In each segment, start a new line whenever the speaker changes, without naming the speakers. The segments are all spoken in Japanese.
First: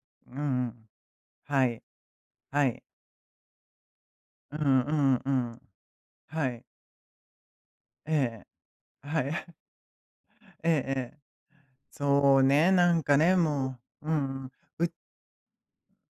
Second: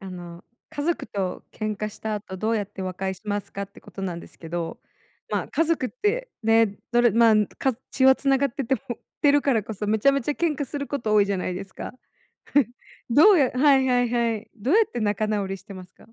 あ
う
の、
んう
家
ん。
族と
は
喧
い。
嘩した後どうやっ
はい。
て和解しますか？ってことなんですけ
う
ど、
んうんう
まあ
ん。
家族って、
はい。
ね、どれまんか血
え
はつな
え。
がっててもっ
は
てるか
い。
らこそ、めちゃめちゃ喧嘩
ええ
するこ
え
と
え。
多いじゃないですか？
そうね、なんか
ど
ね、
うやは
も
いは
う、う
いはい、
ん。
どうや
う
って仲直りしてますか？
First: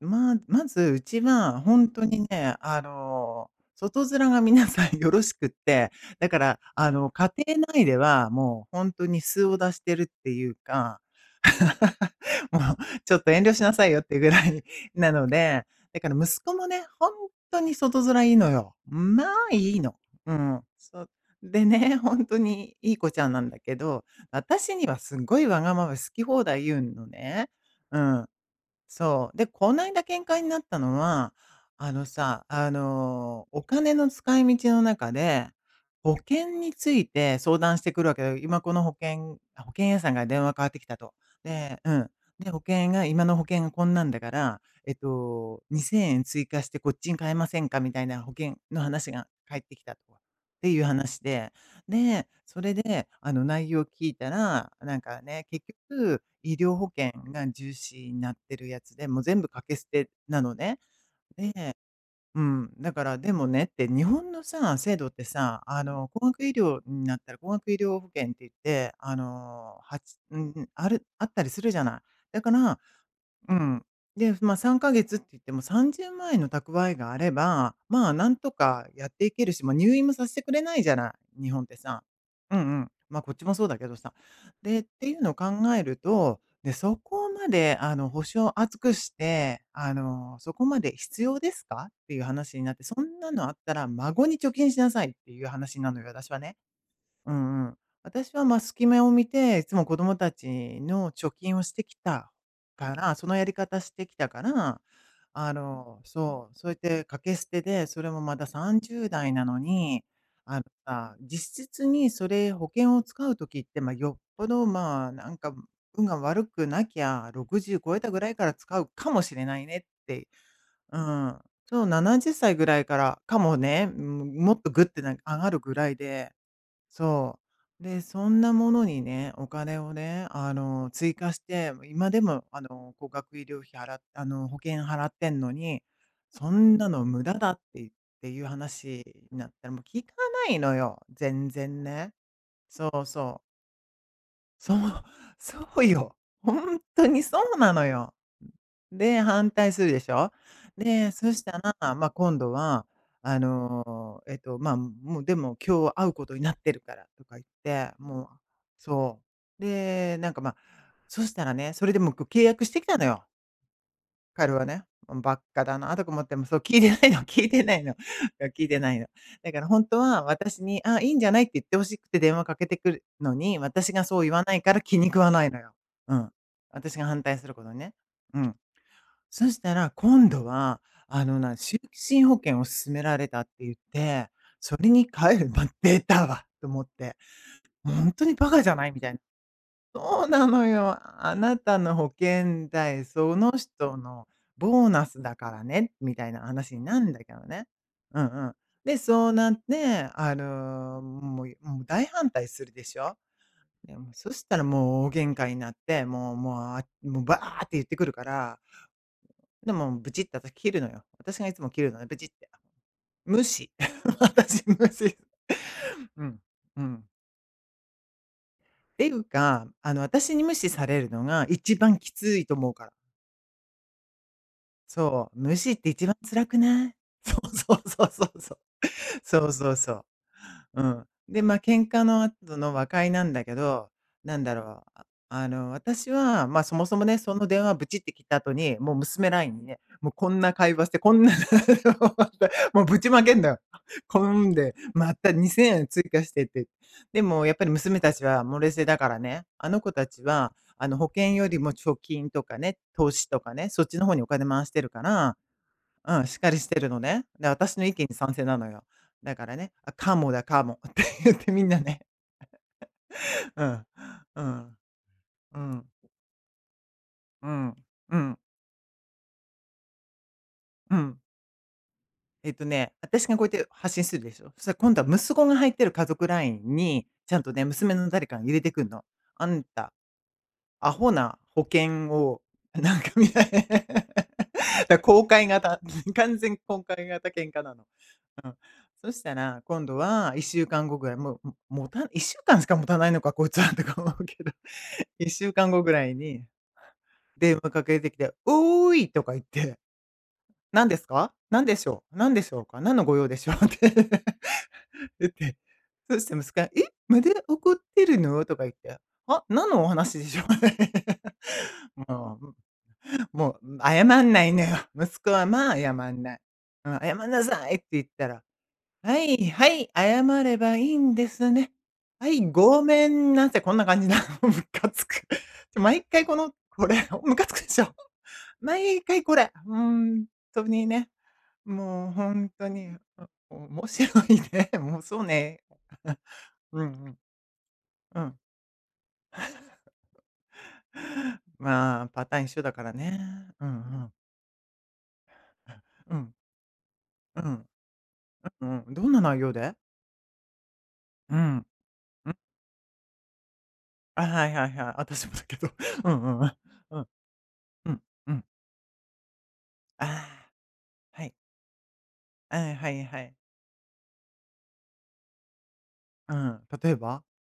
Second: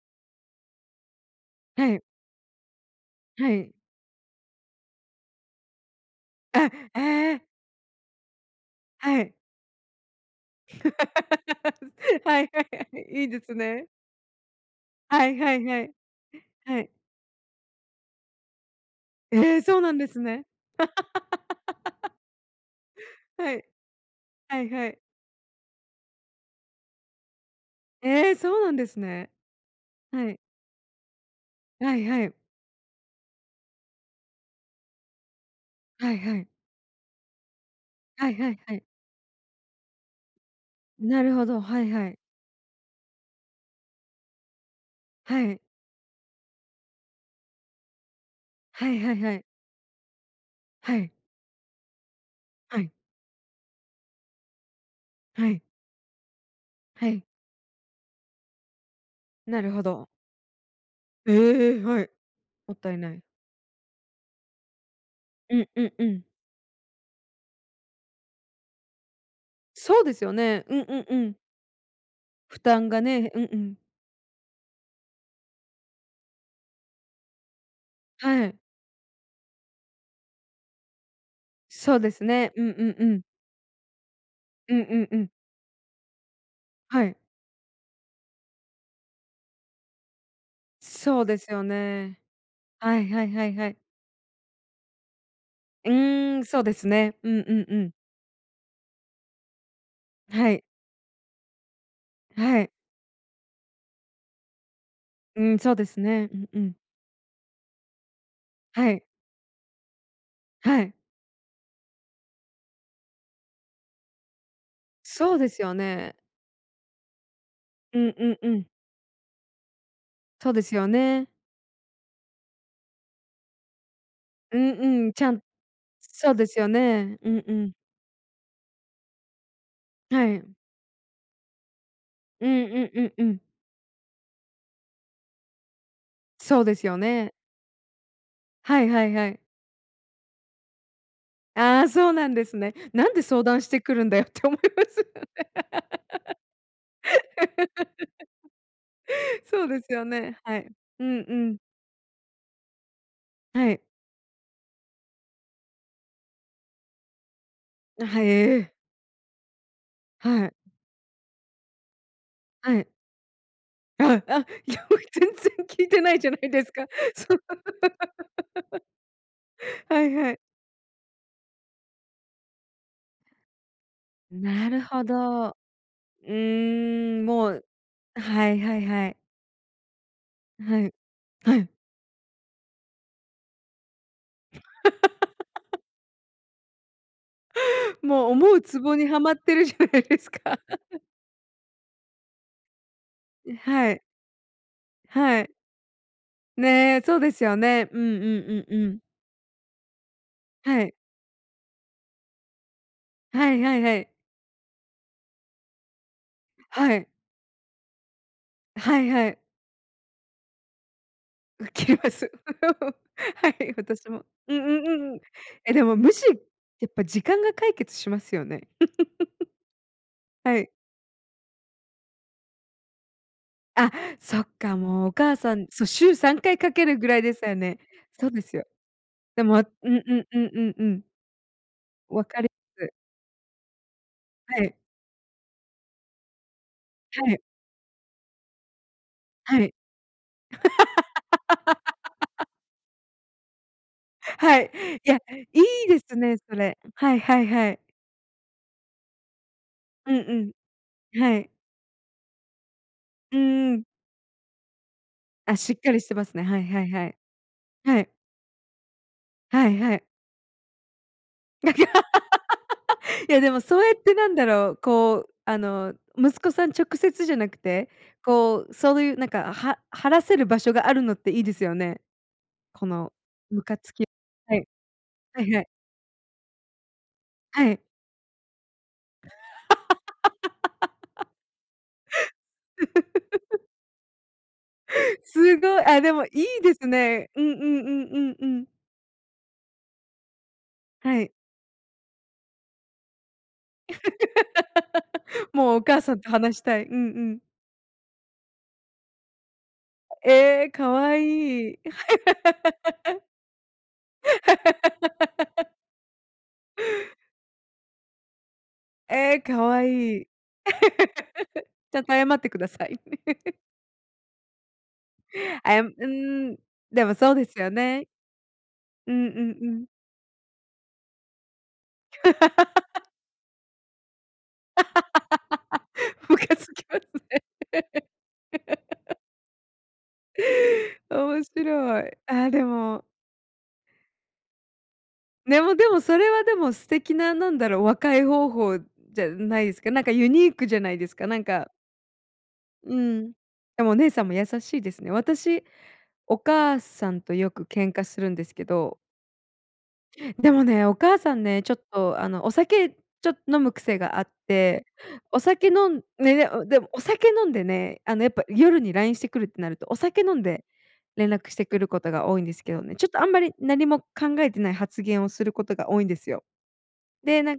まあ、まずうちが、ほ
は
ん
い。
とにね、あの、
はい。
外面が皆さんよろしくって、だから、
え、
あ
え
の、家
え。
庭内ではもうほんとに
はい。
素を出してるっていうか。
は い
も
は
う
いは
「ちょ
い、
っ
いい
と
で
遠慮
す
しな
ね。
さいよ」っていうぐらいなの
はいは
で。
いはい。
だから息子も
は
ね、
い。
ほんっとに外面いいのよ。んまあ
ええ、
い
そ
い
うな
の。
んです
うー
ね。
ん。そ、でね、ほ んとにいい子ちゃんなん
は
だ
い、
けど、
はい
私に
はい。
はすっごいわがまま、好き放題言うのね。うん。
ええ、そうなんです
そ
ね。
う。で、こないだ喧
はい。
嘩になったのは、あ
は
の
いはい。
さ、あの、お金の使い道の中で、
は
保
いはい。
険について相談してくるわけだ
はい
よ。
はい
今こ
はい。
の保険あ、保険屋さんから電話変わってきたと。
なるほど。
で、
は
う
いは
ん、
い。
で、保険が今の保険こんなんだから、えっ
はい。
と、2000円追加してこっちに変えませんかみたいな保険の
はい
話
はい
が
はい。
返ってきたと。っていう
はい。
話で、で、それ
はい。
で、あの内容を聞いたら、なんかね、
はい。
結局、医療保
は
険
い。
が重視になってるやつで、も、全部
な
掛
る
け
ほ
捨
ど。
てなのね。
ええ！はい。
で、うん、
もっ
だ
たい
か
な
ら、
い。
でもねって、日本のさ、制度って
う
さ、
ん
あ
うんう
の、
ん。
高額医療になったら高額医療保険って言って、あの、は
そうで
つ
すよね。
ん
うん
あ
う
る
んう
あっ
ん。
たりするじゃない。だか
負
ら
担がね。うん
う
うん。
ん、で、ま、3ヶ月って言っても30万円の蓄えがあれば、ま、なん
は
と
い。
かやっていけるし、入院もさせてくれないじゃない、日本って
そう
さ。
ですね。
うんう
うんう
ん。
んう
ま、
ん。
こっちもそうだけどさ。
うん
で、
う
て
ん
い
う
う
ん。
の考えると、ね、そ
はい。
こまで、あの、保証厚くして、あの、そこまで必
そう
要
です
です
よ
か？ってい
ね。
う話になって、
は
そ
い
ん
は
な
い
の
は
あ
い
っ
は
た
い。
ら孫に貯金しなさいっていう話
う
なのよ、私
ー
は
ん、
ね。
そうですね。う
う
んう
ん
ん
う
う
ん。
ん。
私はま、すき目を見ていつも子供た
はい。
ちの貯金をしてきた
はい。
から、そのやり方してきたから、
う
あ
ーん、そうです
の、
ね。うん
そう、
う
そうや
ん。
って掛け捨てで、それもまださん
は
じゅ
い。
うだいなのに、あの
はい。
さ、実質にそれ保険を使う時って、ま、よっぽど、ま、な
そ
ん
うで
か
すよ
運
ね。
が悪くなきゃ60超
う
えた
ん
ぐ
う
らい
ん
か
う
ら
ん。
使うかもしれないねって。
そうですよ
う
ね。
ん。そう、70歳ぐらいから、かもね。うーん、も
う
っと
ん
グッて
うん、
何、
ちゃ
上
ん
がるぐらい
そ
で、
うですよね。う
そ
んうん。
う。で、そんなものにね、お金をね、
はい。
あの、追加して、今でも
う
あ
んうん
の、
う
高
んう
額
ん。
医療費払あの、保険払ってんのに、そ
そうで
ん
す
な
よ
の無
ね。
駄だって言っていう
はい
話
はいは
に
い。
なって、も、聞かないのよ。全
あ
然
あ、そ
ね。
うなんですね。
そう
なんで
そう。
相談してくるんだよって思い
そう、
ますよね。
そうよ。ほんっとにそうなのよ。で、反
そう
対
で
する
す
で
よ
しょ。
ね。はい、う
で、
ん
そ
う
した
ん。
ら、ま、今度は、あ
はい。
の、えっと、ま、もうでも今日会うことになってるからとか言って、
あ、は
も
い、
う、
ええ。
そう。で、なんか
はい。
ま、そしたらね、それでもこう、契約し
は
てき
い。
たのよ。
ああ、あ、よ
彼はね。
く、
ん、
全
ばっか
然
だ
聞い
な
て
とか
ない
思っ
じゃ
て。
な
も
い
そう、
です
聞い
か。
てないの聞いてないの。そ、聞いてないの。だからほん と
はい
は
はい。
私に「ああ、いいんじゃない」って言って欲しくて電話かけてくるのに、私がそう言わない
な
から
る
気
ほ
に食わない
ど。う
のよ。うん。私が
ー
反
ん、
対す
も
るこ
う
とね。う
は
ん。
いはいはい。
そしたら今度は、
はい。
あの、な
はい。
終身保険を勧められたって言って、それに変えるま、「でたわ！」と思って。も、ほんと
もう
にバ
思う
カじゃ
ツ
ない
ボ
み
に
たいな。
はまってるじゃないで
そう
す
な
か。
のよ。あなたの保険代、その
ん、は
人
い。
のボーナスだ
は
か
い。
らね、みたいな話にな
ね、
るん
そ
だ
うで
けど
すよ
ね。
ね。うん、う
うんうん。
んうんう
で
ん。
そうなって、あ
はい。
の、もいもう大反対するでしょ。
はいはいは
でも、
い。
そしたらもう大喧嘩になって、もうもう、あ、
はい。
もうバーって言ってくるから。
はいはい。
でもブチッと私切るのよ。私がいつ
う
も切る
け
のよ、
ま
ブチっ
す。
て。無
は
視。
い、私も。うん
私が
うん
無
うんう
視。
ん。え、でも無
う
視
ん、う
やっぱ
ん。
時間が解決しますよね。
っていうか、あの私 に無
は
視
い。
されるのが一番きついと思うから。
あ、そっかもう、お
そ
母
う。
さ
無
ん
視っ
そ
て一番
週さん
辛
か
く
いかけ
ない？
るぐらいで
そ
す
う
よ
そ
ね。
うそうそ
そう
う
で
そ
す
う。
よ。
そ
で
う
もう
そうそ
ん
う。
うんうんうん
う
う
ん。
ん。
で、ま、喧嘩の
わ
後
かりっ
の和
す。
解なんだけど、何だ
はい。
ろう。あの、私は、ま、そもそもね、
は
そ
い。
の電話ブチって切った後に、もう娘ライン
は
に
い。
ね、も、こんな会話して、こんな内容だっ て、も、ぶちまけんのよ。こん
はい。
で、ま
や、
たに
い
せんえん
いで
追
す
加し
ね、
てっ
そ
て。
れ。はい
で
は
も
い
やっぱ
は
り
い。
娘たちは、も、冷静だからね。あの子た
うん
ちは、あの、保
うん。
険
は
よ
い。
りも貯金とかね、投資
う
とかね、
ー
そ
ん。
っちの方にお金回してるから
あ、しっかりして
う
ま
ん、
す
しっ
ね、
か
は
り
い
して
はい
るの
はい。
ね。で、私の意
は
見
い。
に賛成なのよ。だから
は
ね
い
「あ、
はい。
カモだカモ」って言ってみんなね、
いやで も
う
そ
ん、
うやって、なん
う
だろ
ん、
う、こう、あ
うん。
の、息子さん直接じゃ
う
なく
ん、
て、
うん。
こう、そういうなんか、は話せる場所があ
う
るのっ
ん。
ていいですよね。
えっと
こ
ね、
の
私がこうやっ
ム
て
カつ
発信
き
するでしょ。
は
そ
い。
れ、今度は息
は
子
い
が
はい。
入ってる家族ラインに、ちゃんとね、
はい。
娘の誰かが入れてくんの。あんた、アホ な保険を、なんかみたい な、だ公開
すご
型。
い、あ、でもい
完全
いで
公
す
開型
ね。うん
喧
うんう
嘩なの。
んうんう
うん。
ん。
そしたら今度は1週間後ぐらい、
はい。
もう、ももた1週間しかもたないのかこいつはとか思うけど、いっしゅう かん
もう
ご
お
ぐ
母
ら
さ
い
んと
に
話したい。うんうん。
電話かけてきて「おーい」とか言って
ええ、
「何
か
です
わ
か？何
い
で
い。
しょう？何でしょうか？何の御用でしょう？」って言って。そうして息子が、「え、まだ怒ってるの？」とか言って。
ええ、
「あ、
か
何
わ
のお話
い
で
い。
しょ？」
ちゃん と謝っ
も
てください。
う、も う謝んないのよ。息子はま
あ
あ
やう
謝んない。
ーん、
「ん、
で
謝
も
ん
そう
な
です
さ
よ
い」って言っ
ね。
たら、
う
「は
んう
い
ん
は
うん。
い、謝ればいいんですね、はい、ごめ んなさい」こんな感じなの。ムカつく。毎回 こ
ム
の、
カつき
こ
ます
れ、おムカつくでし
ね。
ょ？毎 回これ。ほんっとにね。
面白
もう
い。
ほ
あ
んっ
あ、で
とに、
も
お面白いね。もう、そうね、
でもでも、それは、でも、
うん。う
素
んう
敵
ん。
な、なんだろう、和
う
解
ん。
方法じゃないで すか。なんかユニークじゃないですか。なんか
まあ、パターン一緒だから
う
ね。
ーん、
うんう
あ、お姉
ん。
さんも優しいですね。私、
うん。
お母さんと
う
よく
ん。
ケンカするんです
う
け
ん。
ど。
どんな内容で？
でもね、お母さ
う
ん
ん。
ね、ちょっと、あ
ん。
の、お酒ちょっ飲む癖が
あ、
あっ
はいはい
て、
はい。あたしもだ
お
け
酒
ど。
飲ん
うんう
ね
んう
で
ん。
んでも、
う
お
ん。
酒飲んで
うん
ね、あのや
う
っぱ
ん。
夜にラインしてくるってなると、お
あ
酒飲んで
あ、は
連
い。
絡してくることが多いんで
あ
すけ
あ、
ど
は
ね。
い
ちょっ
は
と、あん
い。
まり何も考えてない発言をすることが多いんです
うー
よ。
ん。例えば？
で、なん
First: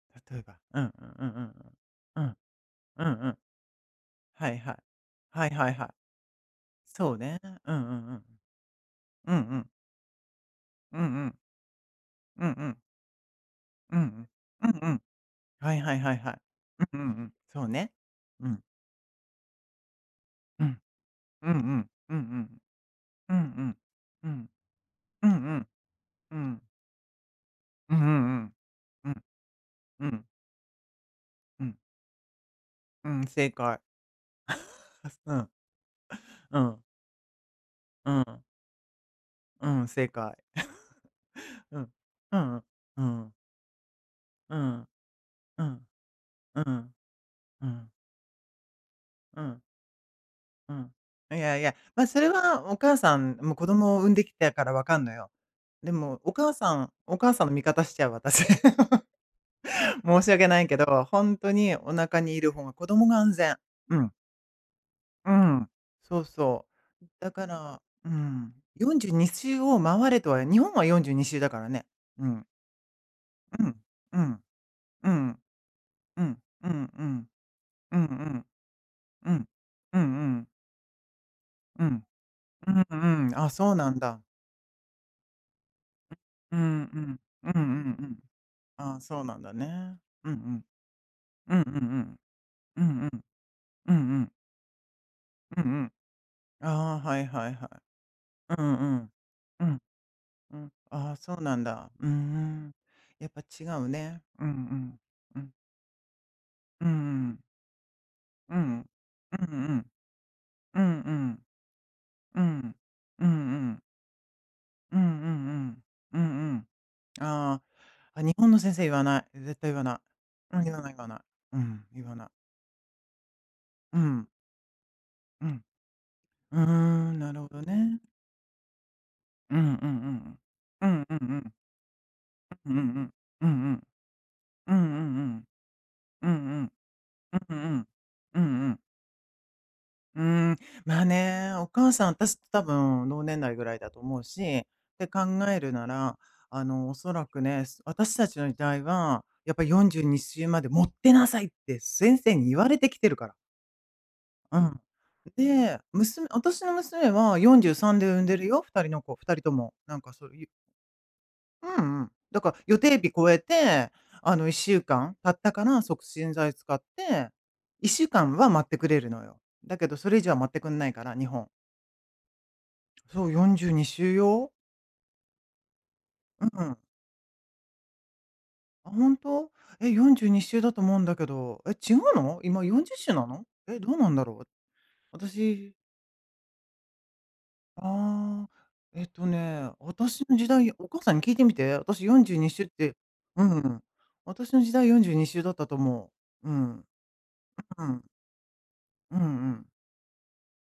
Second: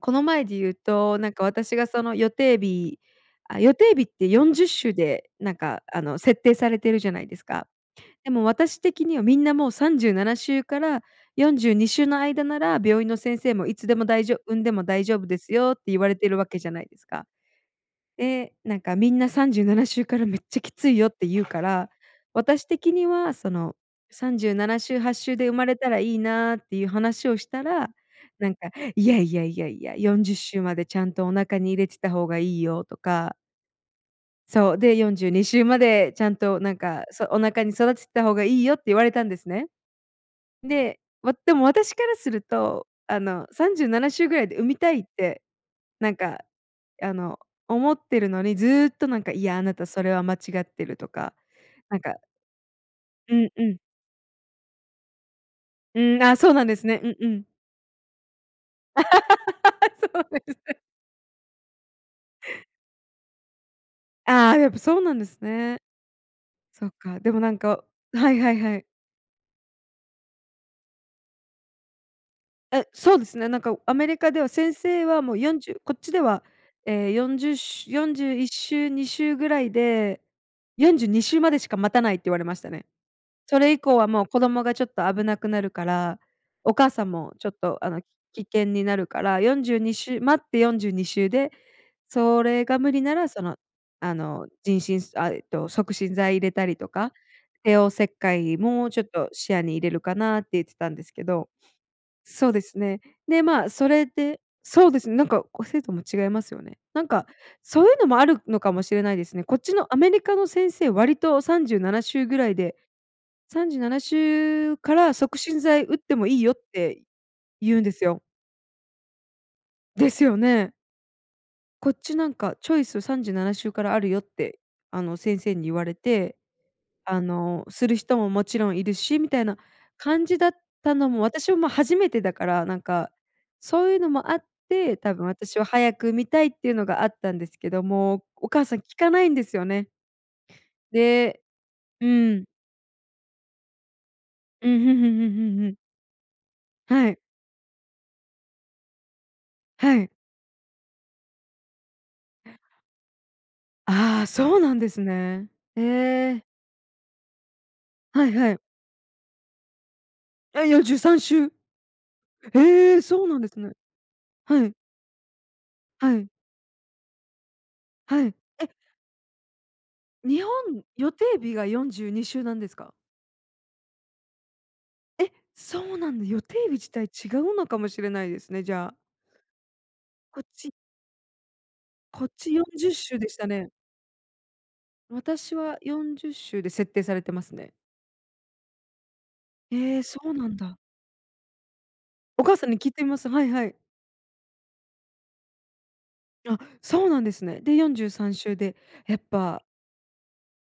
この
例え
前
ば、
で言う
うん。
と、
うん
なん
う
か
ん。
私がその
う
予
ん。
定日
うんうん。
あ、予定日ってよ
は
ん
い
じゅっ
はい。
しゅうで、
はい
なん
はい
か、
はい。
あの、設定されてるじ
そ
ゃ
う
ないで
ね、
すか。
うんうんうん。
でも私的には、
うん
み
う
んな
ん。
もう37週か
うん
ら
うん。
42週の間
うん
な
うん。
ら病院の先生もいつ
う
で
んう
も大
ん。
丈産ん
う
でも
んうん。
大丈夫ですよ
は
っ
い
て
はい
言わ
は
れ
い
てい
はい。
るわけじゃない
う
で
んう
す
んう
か。
ん。そうね。う
で、
ん。
なんかみんな37週からめっちゃ
う
き
ん。
ついよって言う
うんう
か
ん。
ら、
うんうん。
私的に
う
は、
ん
そ
う
の
ん。う
さんじ
ん。
ゅうななしゅうはっ
う
しゅ
ん
うで生
う
ま
ん。
れたらいい
う
なあっ
ん。
ていう話をしたら、
うんう
な
ん
んか「い
うん。う
や
ん。
いやいやいや、
う
よん
ん。
じゅっしゅうまでちゃんとお腹
う
に
ん。
入れてた方がいいよ」と
うん、
か。
正解。
そう、でよん じゅう
う
に
ん。
しゅうまでちゃん
う
となん
ん。
か、そお腹に育て
う
た
ん。
方がいいよって言われたんですね。
うん、正解。
で、わでも
うん。
私からす
う
る
んうん。
と、
う
あ
ん。
の、37週ぐらい
う
で産み
ん。
たいって、
うん。
なんか、
うん。
あの、
うん。
思ってるのに、ずっとなんか
う
「いや、
ん。
あなたそれは間違っ
う
て
ん。
る」とか、
いやいや、
なん
ま、
か
それはお母さ
う
ん
ん
も
う
子
ん。
供を産んできたから分かんのよ。で
うー
も
ん、
お
あ、そ
母
うなん
さ
です
ん
ね。う
お
んう
母さ
ん。
んの味方しちゃう、私。
そ
申
う
し
で
訳
す
ないけ
ね。
ど、ほんとにお腹にいる方が子供が安全。うん。
ああ、やっぱそうなんで
うー
す
ん、
ね。
そうそ
そっ
う。
か、
だ
でも
か
なん
ら、
か
う
はいは
ん、
いはい。
42週を回れとは日本は42週だからね。うん。
え、そうですね。なん
う
か
ん。
アメリ
う
カで
ん。
は先生
う
はも
ん。
う40、こっちで
うん。
は、
うんう
ええ
ん。
40しゅ
うんう
よんじゅうい
ん。
っしゅうにし
う
ゅう
ん。
ぐらい
うんう
で、
ん。
42週までしか
う
待た
ん。
ないって言われました
う
ね。
んうん。あ、
そ
そ
れ
う
以
な
降
ん
は
だ。
もう子供がちょっと危なくなるから、
うー
お
ん、う
母さん
ん。
も、ちょっ
うん-う
と、あ
ん
の、
うん。
危険に
あ
な
あ、
る
そ
か
うな
ら、
んだ
よんじゅうに
ね。
しゅう
うんう
待って
ん。
42週で、
うんうん
それが
うん。う
無
ん
理
う
な
ん。
らその、
うん
あ
うん。
の、陣しんあ、えっ
うん
と、
う
促
ん。
進剤入れたりと
ああ、
か、
はいはいは
帝王
い。
切開
うんう
もちょっ
ん
と視野
うん。う
に入
ん。
れるかなって
う
言っ
ん、
てたんです
ああ、
け
そう
ど。
なんだ。うー
そうで
ん。
すね。
やっぱ
で、
違
ま、そ
う
れ
ね。
で
うんう
そうで
ん。
すね。なん
う
か、
ん。
こう制度も違いますよね。
うんう
なんか、
ん。
そういうのもある
う
のかも
ん。
しれないです
うん
ね。こっち
う
の
ん。
アメリカの先
う
生、
んう
割と
ん。
37週ぐ
う
らい
ん。
で
うん
さん
う
じゅ
ん。
うななしゅうか
うんう
ら促進
ん
剤打って
うん。う
もいいよっ
ん
て
うん。あ
言うんですよ。
あ。あ、日本の先生言わない。絶対言わない。
ですよ
うん、
ね。
言わない言わない。うん、
こっ
言
ち
わな
な
い。
んか、チョイス37週から
う
あるよっ
ん。
て、あの、先
う
生に
ん。
言われて、
うーん、
あ
なるほど
の、する
ね。
人ももちろんいるし、みたい
う
な
んうんう
感じ
ん。
だっ
う
た
ん
の
う
も、
んう
私
ん。
は、ま、初めてだから、
うん
な
う
んか、
ん。うんうん。
そういうのもあっ
うんう
て多
んう
分
ん。
私は早く産み
う
たい
ん
っ
う
てい
ん。
うのがあったんで
う
す
んう
け
んう
ど、
ん。
もう、
う
お
ん
母
う
さ
ん。
ん聞かないんですよね。
うーん、まあ
で、
ね、お母
う
さん、私、
ーん。
多分同年代ぐらいだと思うしっ
うん、ふん
て
ふん
考
ふんふん
え
ふ
る
ん。
なら、あの、お
は
そ
い。
らくね、私たちの時代は、やっぱ「よん
は
じゅう
い。
にしゅうまで持ってなさい」って先生に言われてきてるから。
ああ、そ
う
うな
ん。
んですね。
で、
へ
娘
え。
私の娘は43で産ん
はい
でる
はい。
よ、2人の子。2人とも。なんかそういう
え、43週。
うんうん。だか、予
え
定
え、
日
そう
超
な
え
んですね。
て、あのいっ
は
し
い。
ゅうかん経ったから、促
はい。
進剤使っていっしゅうか
は
ん
い。
は待
え
っ
っ
てくれるのよ。だけどそれ以上は
日
待ってくん
本、
ないか
予
ら、日
定
本。
日が42週なんですか？
そう42週よ。
え、そうなんだ。予
うん
定
う
日
ん。
自体違うのかもしれないですね、じ
あ、
ゃあ。
ほんと？え、よんじゅう
こ
に
っ
しゅうだ
ち
と思うんだけど。え、違う
こっ
の？
ち
今
よ
よ
ん
ん
じゅ
じ
っ
ゅっしゅ
し
う
ゅう
な
でし
の？
たね。
え、どうなんだろう。
私
私。
は40週で設定されてますね。
ああ。えっとね、
ええ、そ
私
う
の時
なん
代、
だ。
お母さんに聞いてみて。私よんじゅう
お
に
母
しゅう
さ
っ
んに聞い
て
てみます。は
う
いはい。
ん。私の時代42週だったと思う。う
あ、
ん。
そうなんですね。で
うん
よ
う
ん
ん。
じゅうさんしゅうで。や
うん
っ
う
ぱ
ん。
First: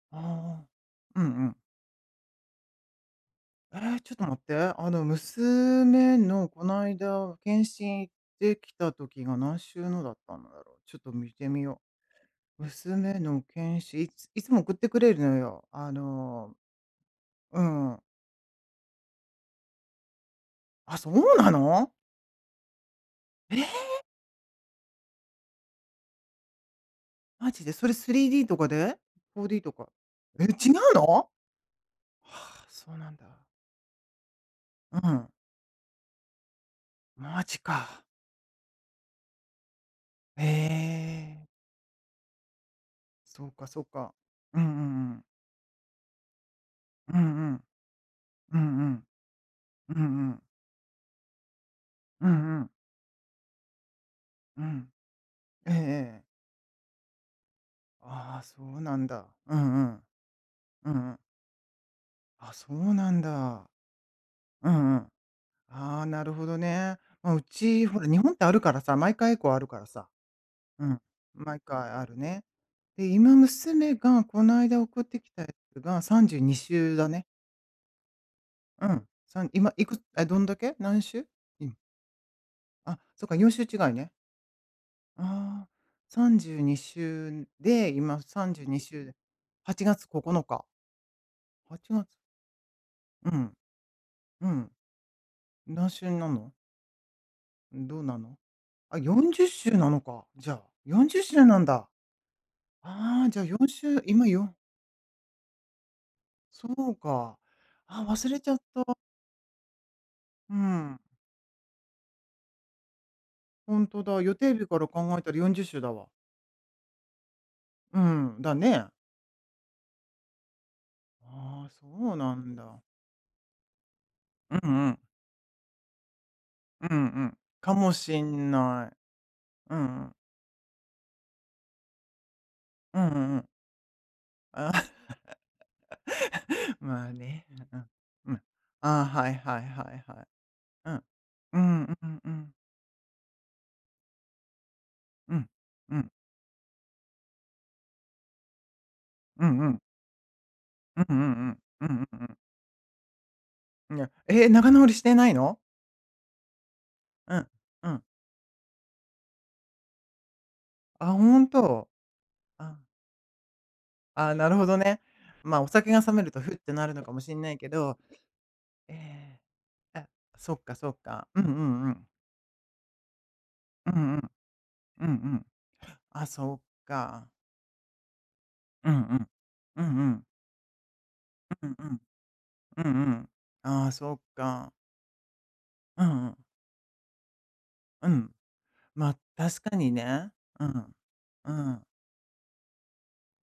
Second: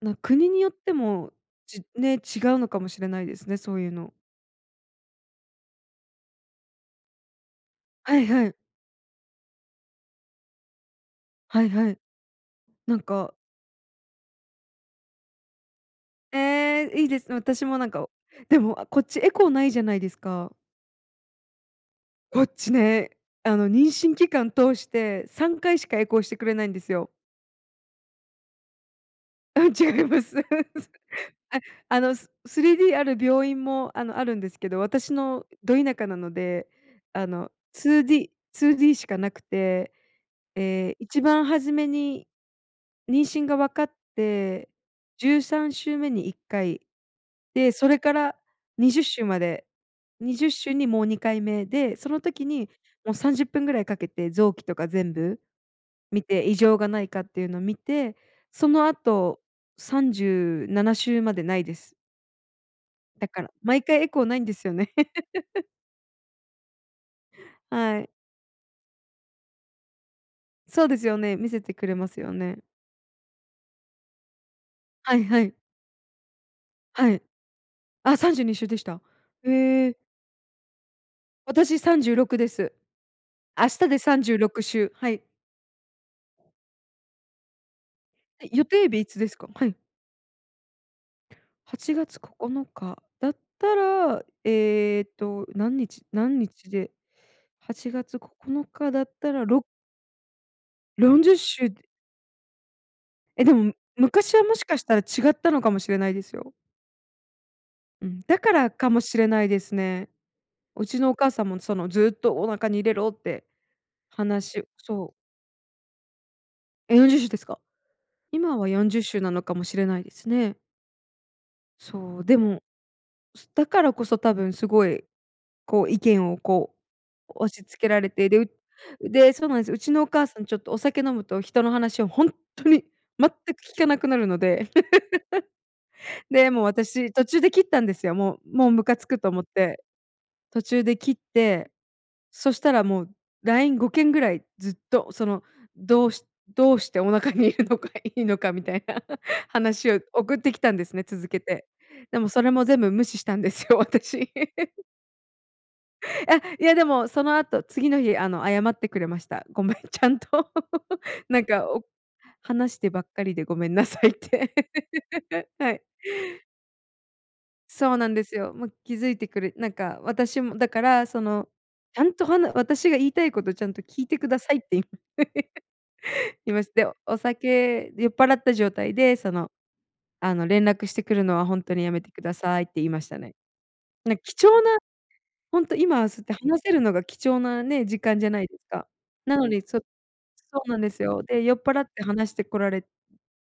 あの、
あ
国に
あ、
よって
うんう
も、
ん。
じね、違うのかもしれないですね。そ
え
ういう
え、
の。
ちょっと待って。あの、娘のこないだ検診行っ
はいはい。
てきた時が何週目だったんだろう？ちょっと見てみ
はい
よ。
はい。なん
娘
か
の検診、いついつも送ってくれるのよ。あの、
ええ、いいですね。
うー
私もなん
ん。
かおでも、あ、こっちエコーないじゃないですか。
あ、そうなの。
こっちね、あ
え
の妊
え。
娠期間通して3回しかエコーしてくれないんですよ。
マジで。それ 3D とかで。4D
あ、
とか。
違います。
え、違うの？は
あ、あの、
あ、そ
3D
う
あ
なん
る
だ。
病院も、あの、あるんですけど、
う
私
ん。
のど田舎なので、あ
ま
の、
じか。
2D 2D しかなくて。ええ、一
ええ。
番初めに妊娠
そう
が
か
わ
そ
か
う
っ
か。うんう
て、
んうん。
13週目に1回
うんうん。
で、それから
うんう
にじゅっ
ん。
しゅうまで
うんう
に
ん。
じゅっしゅうにもう2回目で、その
う
時
んうん。
にもう30分ぐらいかけて臓器
う
とか
ん。
全部
えええ
見
え。
て、異常がないかっていうのを見て、
ああ、そ
そ
う
の
なんだ。
後
うんう
さ
ん。
んじゅうな
う
なし
んうん。
ゅうまでないです。
あ、そうなん
だから
だ。
毎回エコーないんです
う
よね。
んうん。ああ、なるほどね。ま、うち、ほ
は
ら
い。
日本ってあるからさ、毎回エコーあるからさ、
そ
う
うで
ん。
すよね。見
毎
せてく
回
れ
あ
ま
る
すよ
ね。
ね。
で今娘がこの間送っ
は
て
い
き
は
たや
い。
つが32週だ
はい。
ね。
あ、32週でし
う
た？
ん。3、今
へ
い
え。
くつ、あ、どんだけ？何週？うん。
私36です。
あ、そっか4週
明日
違い
で
ね。
36週。はい。
ああ、32週で、今さ
え、
んじゅ
予
うに
定
しゅ
日
う
い
で
つですか？は
は
い。
ちがつここのか。
は
はち
ち
が
が
つ。
つここのか。だ
う
っ
ん。
たら、
うん。
ええと何
何
日
週になん
何
の？
日で、はち
どう
が
な
つこ
の？
このか
あ、
だっ
よん
た
じ
ら、
ゅっ
ろ
しゅうなのか、じゃあ。よん
よ
じゅ
ん
っ
じゅ
し
っ
ゅうな
し
ん
ゅう。
だ。ああ、じゃあ
え、で
よん
も、
しゅう、今
昔は
よ
もしかしたら違ったのかもしれないですよ。
そうか。あ、
うん、
忘
だ
れち
か
ゃっ
らか
た。
もしれないですね。
う
う
ん。
ちのお母さんも、その、「ずっとお腹に入れろ」って
ほんとだ。予定
話を、
日から
そ
考
う
えたら40週だわ。
え、40週ですか？
うん、だ
今はよん
ね。
じゅっしゅうなのかもしれないですね。
ああ、そう
そう、
な
で
ん
も
だ。
だからこそ、多分
う
すご
んうん。
い意見を、こ
うんうんう
う、
ん。
押し
か
付け
も
られ
し
て
ん
る、
ない。
で、そうなんです、
う
う
んう
ちのお
ん。
母さんちょっとお酒飲むと人の話をほんっとに
うんう
全く
んうん。
聞かなくなるので。で、もう
ま
私
あ
途中
ね、
で切ったん
ま、
ですよ。
うんう
も
ん。
うもうムカ
あ
つ
あ、
くと
はい
思っ
はい
て、
はいはい。
途中
うん。
で
う
切っ
ー
て、
ん、うんうん。
そしたらもうライン5件ぐらいずっとそ
う
の、
ん。う
ど
ん。
うしどうしてお腹にいるのがいいのかみたいな
うんうん。
話を送ってきたんです
う
ね、
んうん
続け
うん。
て。
うんう
で
んう
も
ん。
それも全部無視したんですよ
うな
私。
ええ、仲 直りしてないの？
あ、いやでも、そ
う
の
ん。
後、
う
次の
ん。
日あの謝ってくれました。ごめんちゃんと。
あ、ほ
なん
ん
か、お
と。
話
あ。
してばっかりでごめんなさいっ
ああ、な
て。
るほどね。ま、お
はい。
酒が冷めるとふってなるのかもしんないけ
そ
ど、
うなんですよ、もう
え
気づいてくれなんか、
え、え、
私
そ
も、
っ
だ
か
か
そっ
ら、そ
か。うんう
の、
んう
ちゃ
ん。
んとはな「私が言いたいことをちゃんと
う
聞い
ん
て
う
く
ん。
ださい」って
うんうん。あ、
言い
そ
まし
っ
て、お
か。
酒「酔っ払った状
う
態
んう
で
ん。
その、
うんうん。
あの、連絡してくるのは本
うん
当に
う
や
ん。
めてください」って言い
う
ま
んう
した
ん。
ね。
ああ、そ
な
っ
貴重
か。
な、ほんと
う
今
ん
そっ
う
て
ん。
話せるのが貴重なね、時
う
間じゃ
ん。
ないですか。
ま、
なの
確
に
か
ちょ
にね。
そ
う
うなんで
ん。
すよ。で、
う
酔っ払
ん。
って話してこられ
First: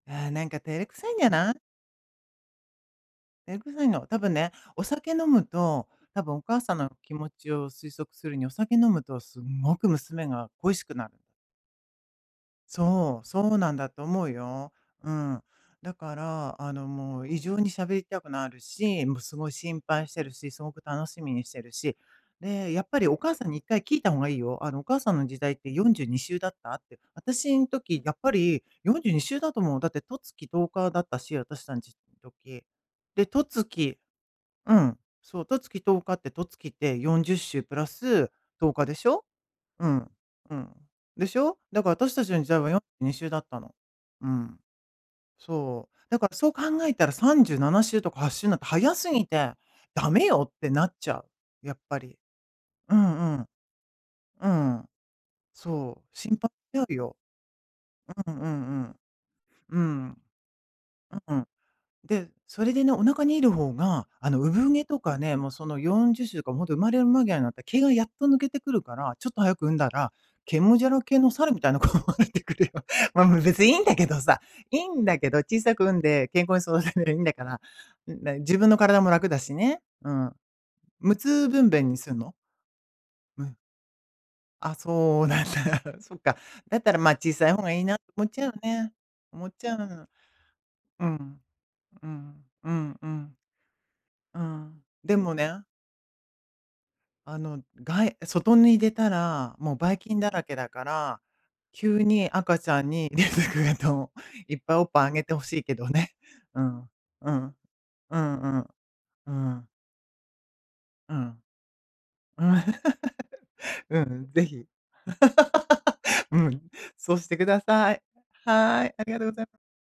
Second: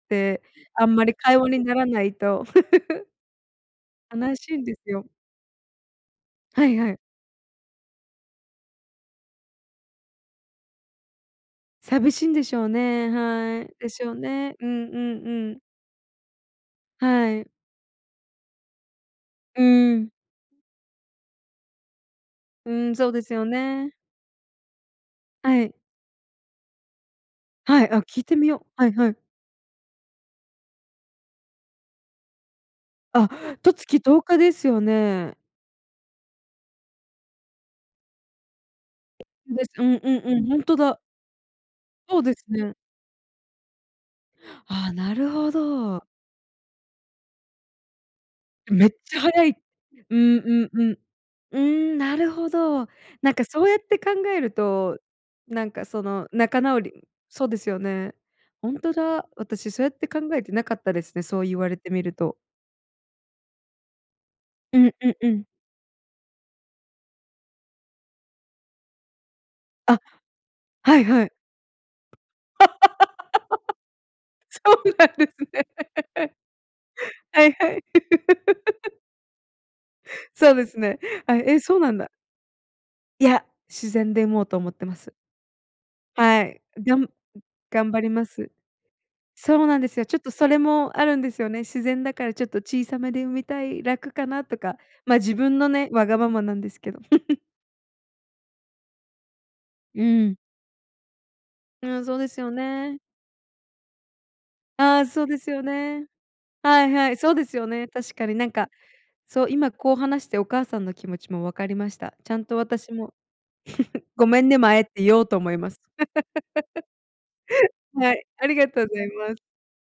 ああ、
て、
なんか照
あ
れ
ん
く
ま
さ
り
いんじゃ
会話
ない。
にならないと。
照れくさいの。多分
悲し
ね、
いんで
お
すよ。
酒飲むと、多分お母
は
さ
い
ん
は
の
い。
気持ちを推測するに、お酒飲むとすんごく娘が恋しくなる。
寂しいんでしょうね。
そう、そう
は
なん
い。
だ
で
と
しょう
思う
ね。う
よ。
んう
う
ん
ん。
うん。
だから、あの、もう
は
異
い。
常に喋りたくなるし、もうすごい
う
心
ー
配
ん。
してるし、すごく楽しみにしてるし、で、
う
やっ
ーん。
ぱり
そう
お
で
母
す
さ
よ
んに1回
ね。
聞いた方がいいよ。あの「お母さんの時代っ
は
て
い。
42週だった？」って。私の
はい。あ、
時やっ
聞い
ぱ
てみ
り
よう。は
よ
い
んじ
は
ゅうに
い。
しゅうだと思う。だって十月十日だったし、私私たち時。で、
あ、
十
十月
月
十日です
う
よ
ん、
ね。
そう。十月十日って、十月って40週プラス10日でしょ。
です、う
う
んう
ん。
んうん。
う
ほん
ん。
とだ。
でしょ。だから私
そう
たち
で
の
す
時代は
ね。
42週だったの。うん。
ああ、なるほ
そう。
ど。
だからそう考えたら37週とか8週なんて
めっ
早す
ちゃ
ぎ
早
て
い。
「ダ
う
メ
ん
よ！」っ
う
て
んう
なっ
ん。
ちゃう。
う
やっ
ーん、
ぱ
な
り。
るほど。
うん
なん
う
か
ん。
そうやって考え
う
る
ん。
と、なんか
そ
そ
う。
の
心配
仲直
になる
り
よ。
そうですよね。
うんう
ほんと
ん
だ。私
うん。う
そうやって
ん。
考えてなかったですね、
う
そう
ん。
言われてみる
で、
と。
それでね、お腹にいる方が、あの産
う
毛
ん
と
うん
か
う
ね、
ん。
もうその40週とかほんと生まれる間際になったら毛がやっと抜けてくるから、ちょっと早く産んだ
あ、
ら、毛もじゃ
は
ら
い
け
は
の
い。
猿みたいな子が出てくるよ。ま、も、別にいいんだけどさ。
そ
いい
うな
ん
ん
だ
で
けど、
す
小
ね。
さく産んで健康に育てればいいんだか
はい
ら。
はい。
ん、なに、自分の 体も楽だしね。うん。
そうですね。
無
はい、
痛
え、
分
そう
娩
な
に
んだ。
すんの？
い
う
や、
ん。
自然で産もうと思っ
あ、
てます。
そうなんだ。そっか。
はい、
だった
びゃ
ら
ん
ま、小さい方がいい
頑
なっ
張
て
り
思
ま
っちゃ
す。
うね。思っ
そ
ち
う
ゃ
なんですよ。
う。
ちょっとそれも
う
あるんで
ん。
すよね。自然
う
だからち
ん。
ょっと
う
小
ん
さ
う
めで産
ん。
みたい楽か
う
なとか。
ん。で
ま、自
も
分
ね
のね、わがままなんですけど。
あ の、がい外に出たら、もうばい
う
菌
ー
だ
ん。
らけだから、
うー
急
ん、そうで
に
すよ
赤ちゃん
ね。
に出てくると、いっぱいおっ
あ
ぱ
あ、
いあげ
そう
て
で
ほ
す
し
よ
いけど
ね。
ね。う
は
ん。
いはい。そ
う
うで
ん。
すよね、確
う
かに、
ん
な
う
ん
ん。
か、
う
そ
ん。
今こう話してお母さんの気
う
持ち
ん。
も分かりました。ちゃ
う
んと
ん。
私も
う
「ご
ん、
め
ぜ
んね、
ひ。
前」って言おうと思います。
うん。そうしてくだ さい。
はい、ありがと
は
う
い。
ござ
あ
い
りがとう
ま
ご
す。
ざい